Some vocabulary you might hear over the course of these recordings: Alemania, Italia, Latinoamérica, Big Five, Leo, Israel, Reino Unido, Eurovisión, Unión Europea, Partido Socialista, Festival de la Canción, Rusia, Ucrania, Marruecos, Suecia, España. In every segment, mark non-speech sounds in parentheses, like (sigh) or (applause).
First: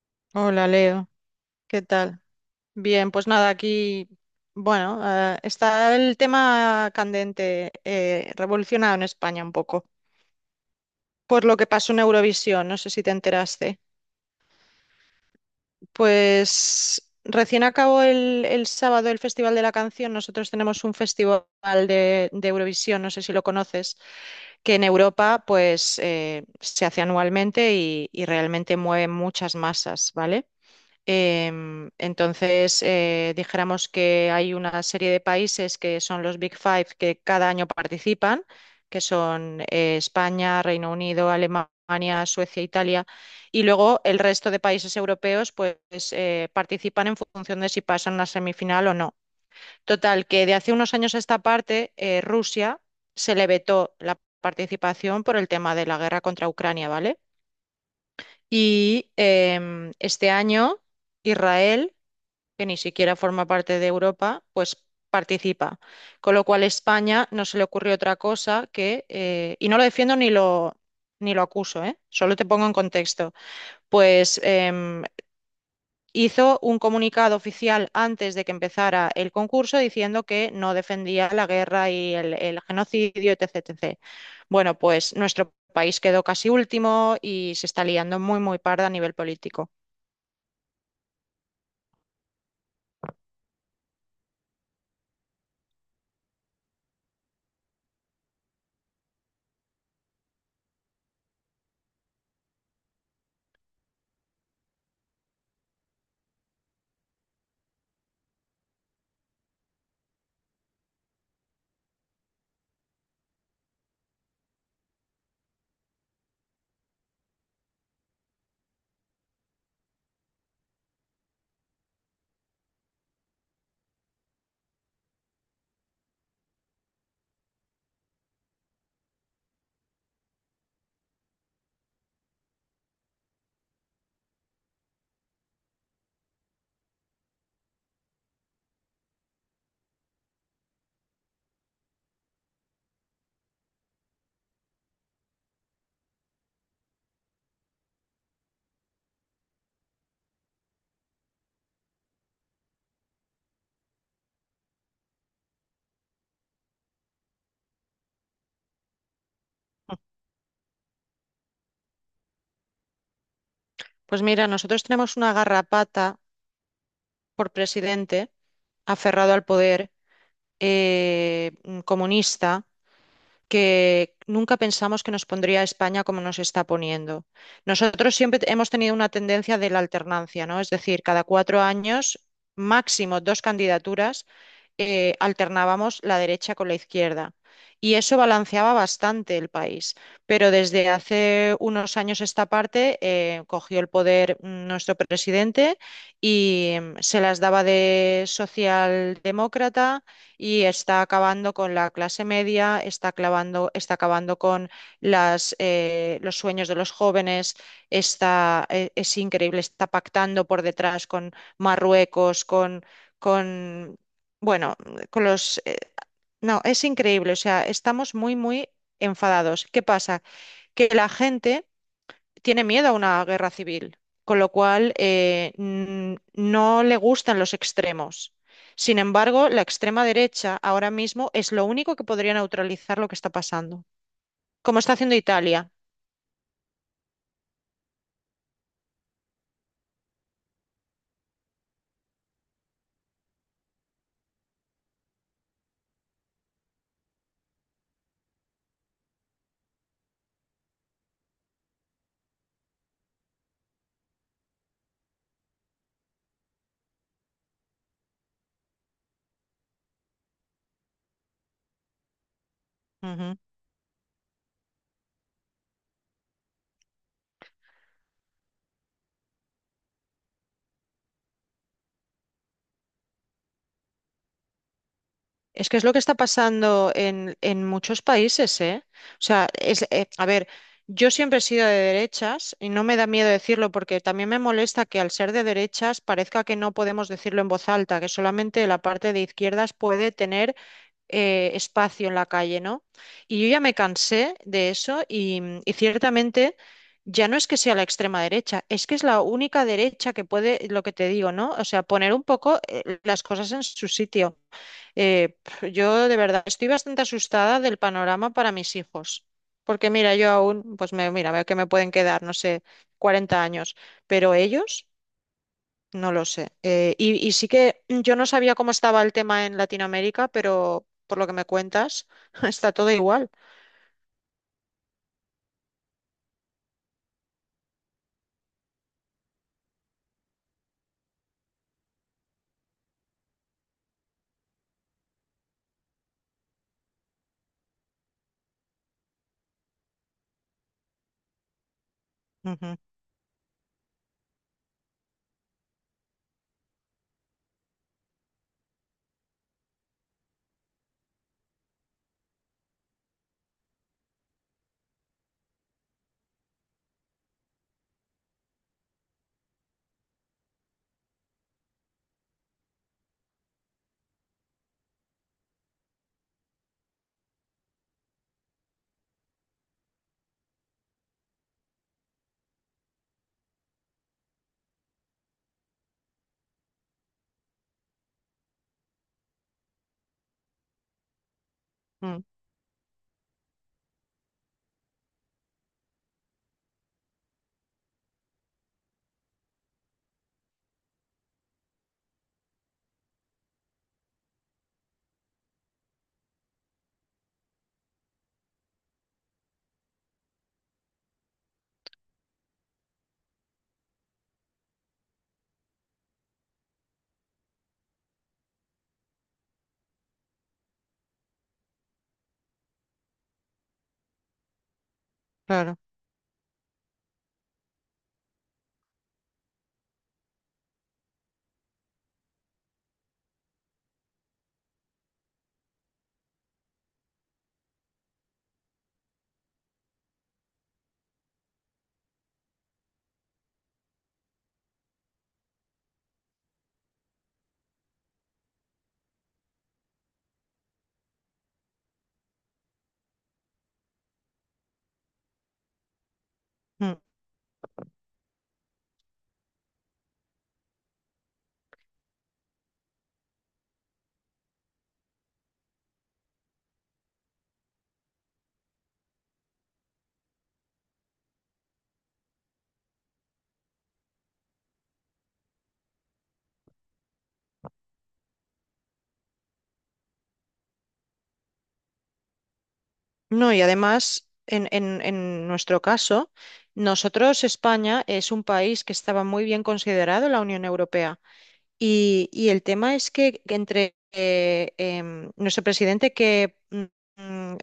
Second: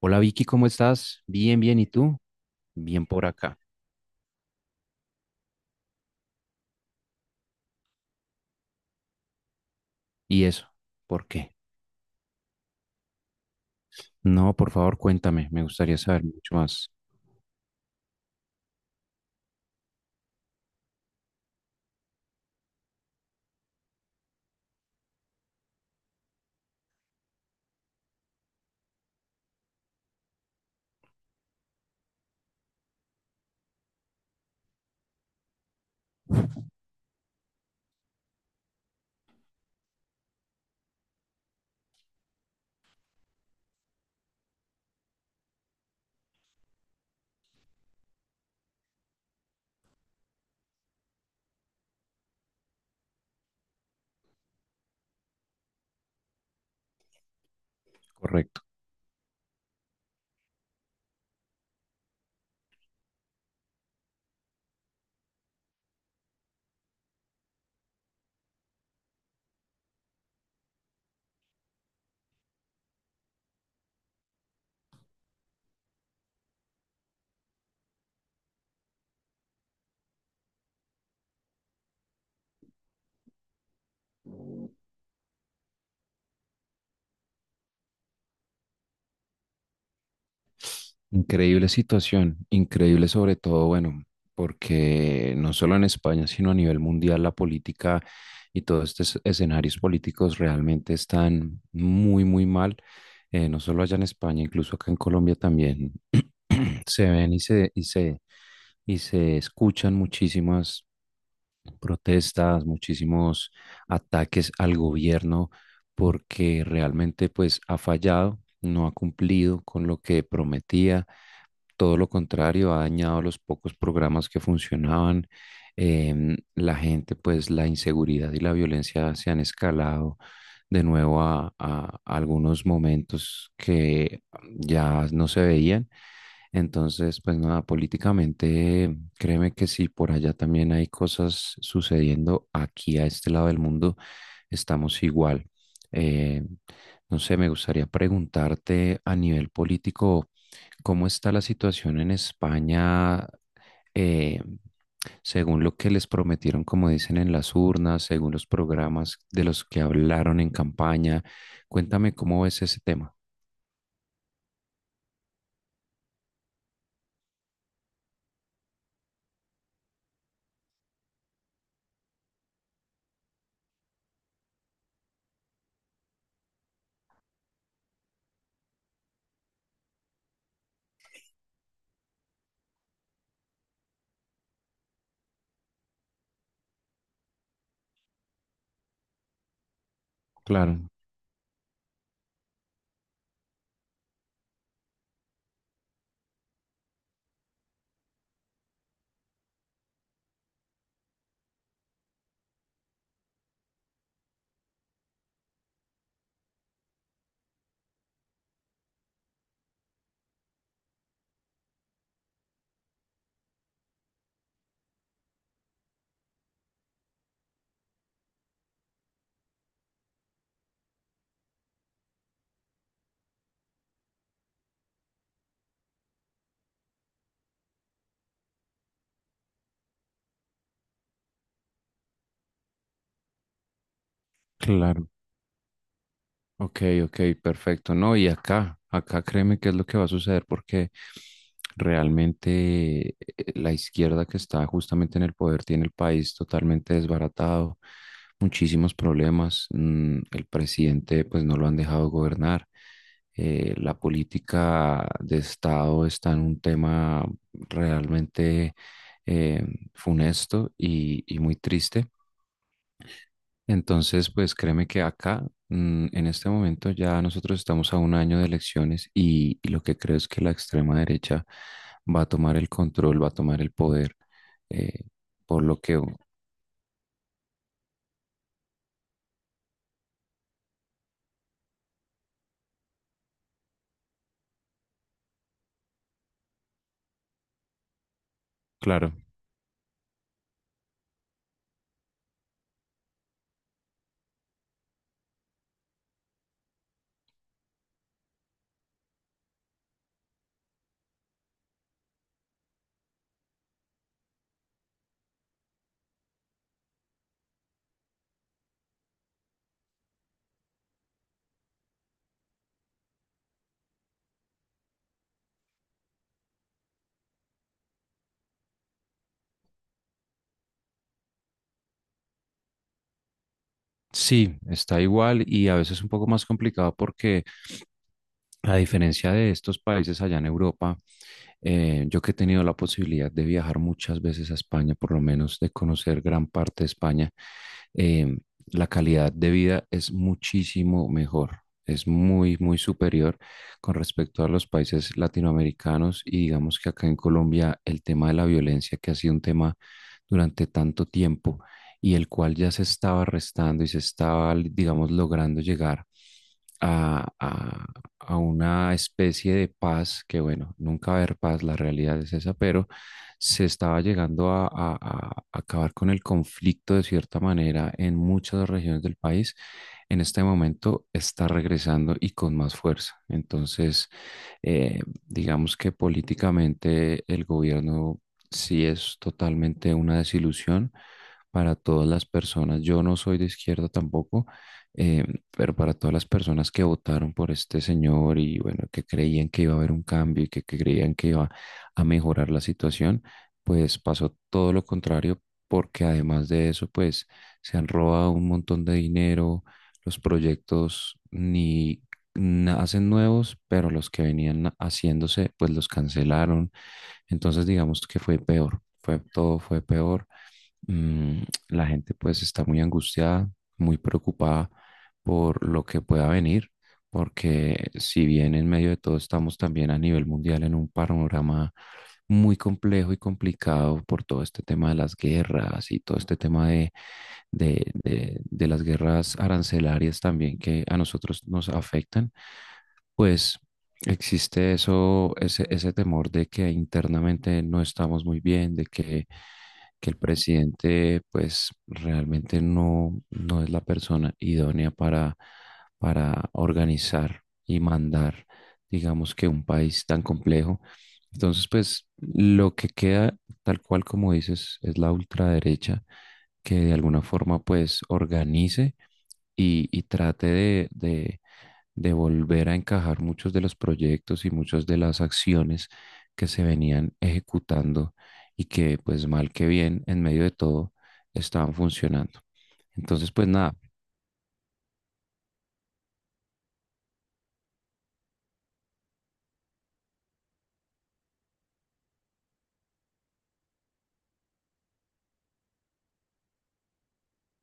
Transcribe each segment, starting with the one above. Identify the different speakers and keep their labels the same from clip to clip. Speaker 1: Hola Vicky, ¿cómo
Speaker 2: Hola Leo,
Speaker 1: estás? Bien, bien,
Speaker 2: ¿qué
Speaker 1: ¿y tú?
Speaker 2: tal?
Speaker 1: Bien
Speaker 2: Bien,
Speaker 1: por
Speaker 2: pues nada,
Speaker 1: acá.
Speaker 2: aquí, bueno, está el tema candente, revolucionado en España un poco,
Speaker 1: ¿Y eso? ¿Por
Speaker 2: por
Speaker 1: qué?
Speaker 2: lo que pasó en Eurovisión, no sé si te enteraste.
Speaker 1: No, por favor, cuéntame, me gustaría saber mucho más.
Speaker 2: Pues recién acabó el sábado el Festival de la Canción, nosotros tenemos un festival de Eurovisión, no sé si lo conoces, que en Europa pues se hace anualmente y realmente mueve muchas masas, ¿vale? Entonces, dijéramos que hay una serie de países que son los Big Five que cada año participan, que son España, Reino Unido, Alemania, Suecia, Italia, y luego el resto de países europeos pues participan en función de si pasan a semifinal o no. Total, que de hace unos años a esta parte, Rusia se le vetó la participación por el tema de la guerra contra Ucrania, ¿vale?
Speaker 1: Correcto.
Speaker 2: Y este año, Israel, que ni siquiera forma parte de Europa, pues participa. Con lo cual España no se le ocurrió otra cosa que, y no lo defiendo ni lo acuso, ¿eh? Solo te pongo en contexto, pues hizo un comunicado oficial antes de que empezara el concurso diciendo que no defendía la guerra y el genocidio, etcétera. Etc. Bueno, pues nuestro país quedó casi último y se está liando muy, muy parda a nivel político.
Speaker 1: Increíble situación, increíble sobre todo, bueno, porque no solo en España, sino a nivel mundial, la política y todos estos escenarios políticos realmente están muy, muy mal. No solo allá en España, incluso acá en Colombia también (clears throat) se ven y se escuchan muchísimas protestas, muchísimos ataques al gobierno porque realmente pues ha fallado, no ha cumplido con lo que prometía todo lo contrario, ha dañado los pocos programas que funcionaban. La gente, pues la inseguridad y la violencia se han escalado de nuevo a algunos momentos que ya no se veían. Entonces, pues nada, políticamente, créeme que si por allá también hay cosas sucediendo, aquí a este lado del mundo estamos igual. Eh, no sé, me gustaría preguntarte a nivel político. ¿Cómo está la situación en España? eh, Según lo que les prometieron, como dicen en las urnas, según los programas de los que hablaron en campaña, cuéntame cómo ves ese tema.
Speaker 2: Pues mira, nosotros tenemos una garrapata por presidente aferrado al poder, comunista, que nunca pensamos que nos pondría a España como nos está poniendo. Nosotros siempre hemos tenido una tendencia de la alternancia, ¿no? Es decir, cada cuatro años, máximo dos candidaturas, alternábamos la derecha con la izquierda. Y eso balanceaba bastante el país. Pero
Speaker 1: Claro,
Speaker 2: desde hace unos años esta parte cogió el poder, nuestro presidente, y mm, se las daba de socialdemócrata y está acabando con la clase media, está acabando con los sueños de los jóvenes, es increíble, está pactando por detrás con Marruecos, con bueno, con los... no, es increíble, o sea, estamos muy, muy enfadados. ¿Qué pasa? Que la gente tiene miedo a una guerra civil, con lo cual no le gustan los extremos. Sin embargo, la extrema derecha ahora mismo es lo único que podría neutralizar lo que está pasando, como está
Speaker 1: claro.
Speaker 2: haciendo Italia.
Speaker 1: Ok, ok, perfecto. No, y acá, acá créeme qué es lo que va a suceder porque realmente la izquierda que está justamente en el poder tiene el país totalmente desbaratado, muchísimos problemas. El presidente pues no lo han dejado gobernar. La política de Estado está en un tema realmente eh, funesto y muy triste. Entonces, pues créeme que acá, en este momento, ya nosotros estamos a un año de elecciones y lo que creo es que la extrema derecha va a tomar el control, va a tomar el poder, eh, por
Speaker 2: Es que
Speaker 1: lo
Speaker 2: es lo que
Speaker 1: que,
Speaker 2: está pasando en muchos países, ¿eh? O sea, es, a ver, yo siempre he sido de derechas y no me da miedo decirlo porque también me molesta que al ser de derechas parezca que no podemos decirlo en voz alta, que solamente la
Speaker 1: claro,
Speaker 2: parte de izquierdas puede tener espacio en la calle, ¿no? Y yo ya me cansé de eso y ciertamente ya no es que sea la extrema derecha, es que es la única derecha que puede, lo que te digo, ¿no? O sea, poner un poco, las cosas en su sitio. Yo de verdad estoy bastante asustada del panorama para mis hijos, porque mira, yo aún, pues me, mira, veo que me pueden quedar, no sé, 40 años, pero ellos, no lo sé. Y sí que yo no sabía cómo estaba el tema en Latinoamérica, pero por lo que me cuentas, (laughs) está todo igual.
Speaker 1: sí, está igual y a veces un poco más complicado porque a diferencia de estos países allá en Europa, yo que he tenido la posibilidad de viajar muchas veces a España, por lo menos de conocer gran parte de España, eh, la calidad de vida es muchísimo mejor, es muy,
Speaker 2: Ujú,
Speaker 1: muy superior con respecto a los países latinoamericanos y digamos que acá en Colombia el tema de la violencia, que ha sido un tema durante tanto tiempo y el cual ya se estaba restando y se estaba, digamos, logrando llegar a, a una especie de paz, que bueno, nunca va a haber paz, la realidad es esa, pero se estaba llegando a acabar con el conflicto de cierta manera en muchas regiones del país. En este momento está regresando y con más fuerza. Entonces, eh, digamos que políticamente el gobierno sí es totalmente una desilusión para todas
Speaker 2: mm,
Speaker 1: las personas. Yo no soy de izquierda tampoco. eh, pero para todas las personas que votaron por este señor y bueno, que creían que iba a haber un cambio y que creían que iba a mejorar la situación, pues pasó todo lo contrario, porque además de eso, pues se han robado un montón de dinero, los proyectos ni na- hacen nuevos, pero los que venían haciéndose, pues los cancelaron. Entonces, digamos que fue peor, fue todo fue peor mm, la gente pues está muy angustiada, muy preocupada por
Speaker 2: claro.
Speaker 1: lo que pueda venir, porque si bien en medio de todo estamos también a nivel mundial en un panorama muy complejo y complicado por todo este tema de las guerras y todo este tema de las guerras arancelarias también que a nosotros nos afectan, pues... Existe eso, ese temor de que internamente no estamos muy bien, de que el presidente pues realmente no, no es la persona idónea para
Speaker 2: Mm.
Speaker 1: organizar y mandar, digamos que un país tan complejo. Entonces pues lo que queda tal cual como dices es la ultraderecha que de alguna forma pues organice y trate de volver a encajar muchos de los proyectos y muchas de las acciones que se venían ejecutando y que pues mal que bien en medio de todo estaban funcionando. Entonces pues
Speaker 2: No, y
Speaker 1: nada,
Speaker 2: además, en nuestro caso, nosotros, España, es un país que estaba muy bien considerado en la Unión Europea. Y el tema es que entre nuestro presidente que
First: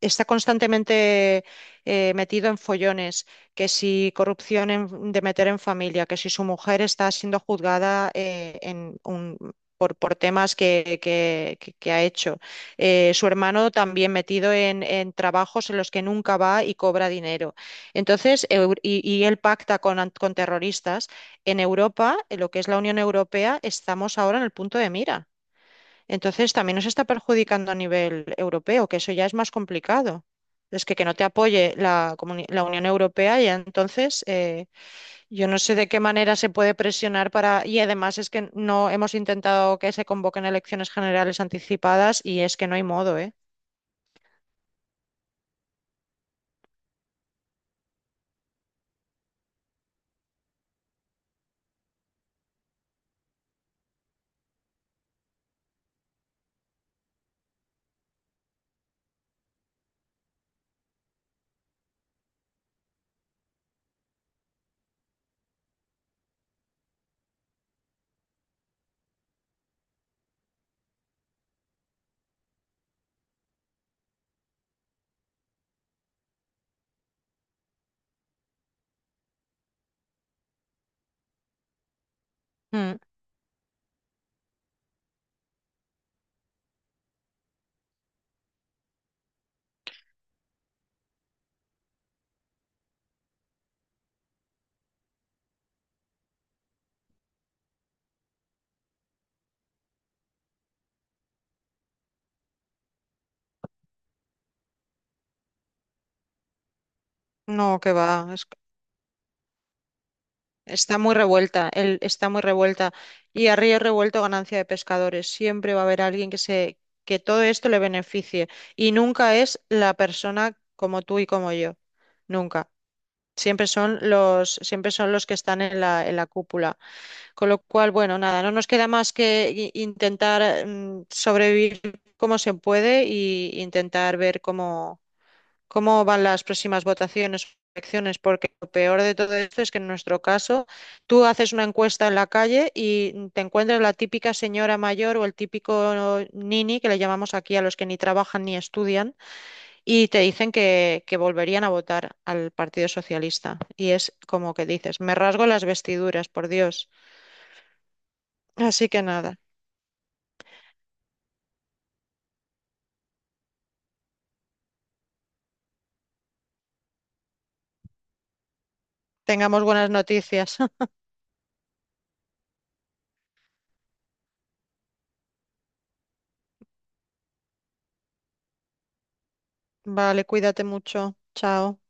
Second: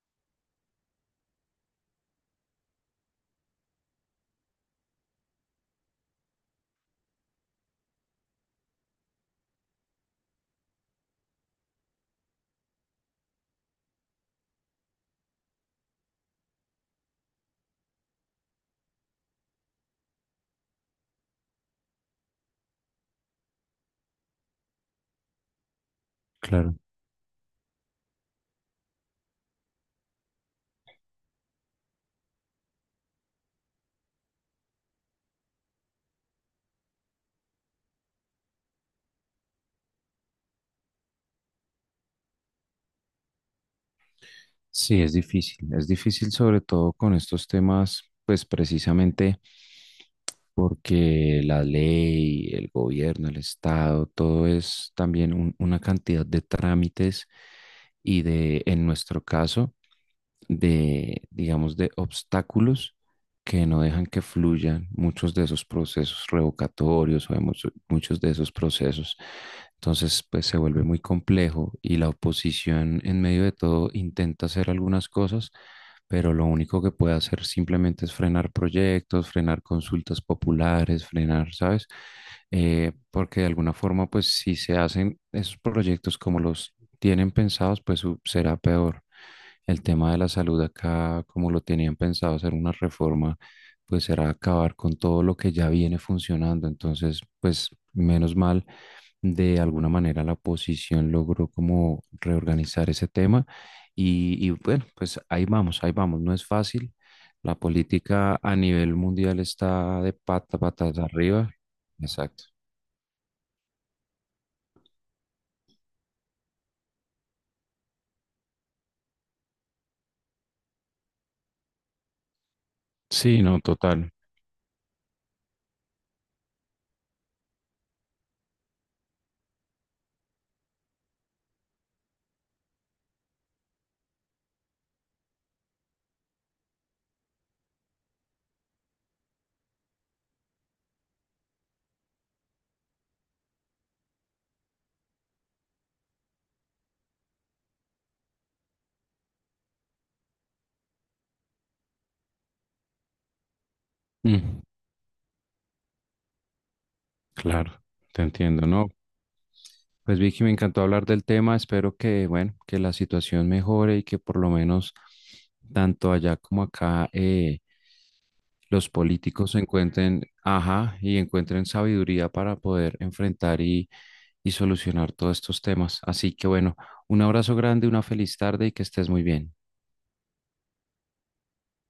Speaker 2: está constantemente metido en follones, que si corrupción de meter en familia, que si su mujer está siendo juzgada, por temas que ha hecho. Su hermano también metido en trabajos en los que nunca va y cobra dinero. Entonces, y él pacta con terroristas. En Europa, en lo que es la Unión Europea, estamos ahora en el punto de mira. Entonces
Speaker 1: claro,
Speaker 2: también nos está perjudicando a nivel europeo, que eso ya es más complicado. Es que no te apoye la, la Unión Europea y entonces, yo no sé de qué manera se puede presionar para... Y además es que no hemos intentado que se convoquen elecciones generales anticipadas y es que no hay modo, ¿eh?
Speaker 1: sí es difícil sobre todo con estos temas pues precisamente porque la ley, el gobierno, el Estado, todo es también una cantidad de trámites y de, en nuestro caso, de, digamos, de obstáculos que no dejan que fluyan muchos de esos procesos revocatorios o muchos de esos procesos. Entonces, pues se vuelve muy complejo y la oposición en medio de todo intenta hacer algunas cosas, pero lo único que puede hacer simplemente es frenar proyectos, frenar consultas populares, frenar, ¿sabes?
Speaker 2: Mm.
Speaker 1: Porque de alguna forma, pues si se hacen esos proyectos como los tienen pensados, será peor. El tema de la salud acá, como lo tenían pensado hacer una reforma, pues será acabar con todo lo que ya viene funcionando. Entonces, pues menos mal, de alguna manera la oposición logró como reorganizar ese tema. Y bueno, pues ahí vamos, ahí vamos. No es fácil. La
Speaker 2: No, que va.
Speaker 1: política a nivel mundial está de
Speaker 2: Está
Speaker 1: patas
Speaker 2: muy
Speaker 1: arriba.
Speaker 2: revuelta, el está muy
Speaker 1: Exacto.
Speaker 2: revuelta. Y a río revuelto, ganancia de pescadores. Siempre va a haber alguien que se, que todo esto le beneficie. Y nunca es la persona como tú y como yo. Nunca.
Speaker 1: Sí, no, total.
Speaker 2: Siempre son los que están en la cúpula. Con lo cual, bueno, nada, no nos queda más que intentar sobrevivir como se puede y intentar ver cómo van las próximas votaciones o elecciones, porque lo peor de todo esto es que en nuestro caso tú haces una encuesta en la calle y te encuentras la típica señora mayor o el típico nini, que le llamamos aquí a los que ni trabajan ni estudian, y te dicen que volverían a votar al Partido Socialista. Y es como
Speaker 1: Mm,
Speaker 2: que dices, me rasgo las vestiduras, por Dios.
Speaker 1: claro, te entiendo, ¿no?
Speaker 2: Así que nada,
Speaker 1: Pues Vicky, me encantó hablar del tema. Espero que, bueno, que la situación mejore y que por lo menos tanto allá como acá los políticos
Speaker 2: tengamos buenas
Speaker 1: encuentren,
Speaker 2: noticias. (laughs)
Speaker 1: ajá, y encuentren sabiduría para poder enfrentar y solucionar todos estos temas. Así que bueno, un abrazo grande, una feliz tarde y que estés muy bien.
Speaker 2: Vale, cuídate mucho. Chao.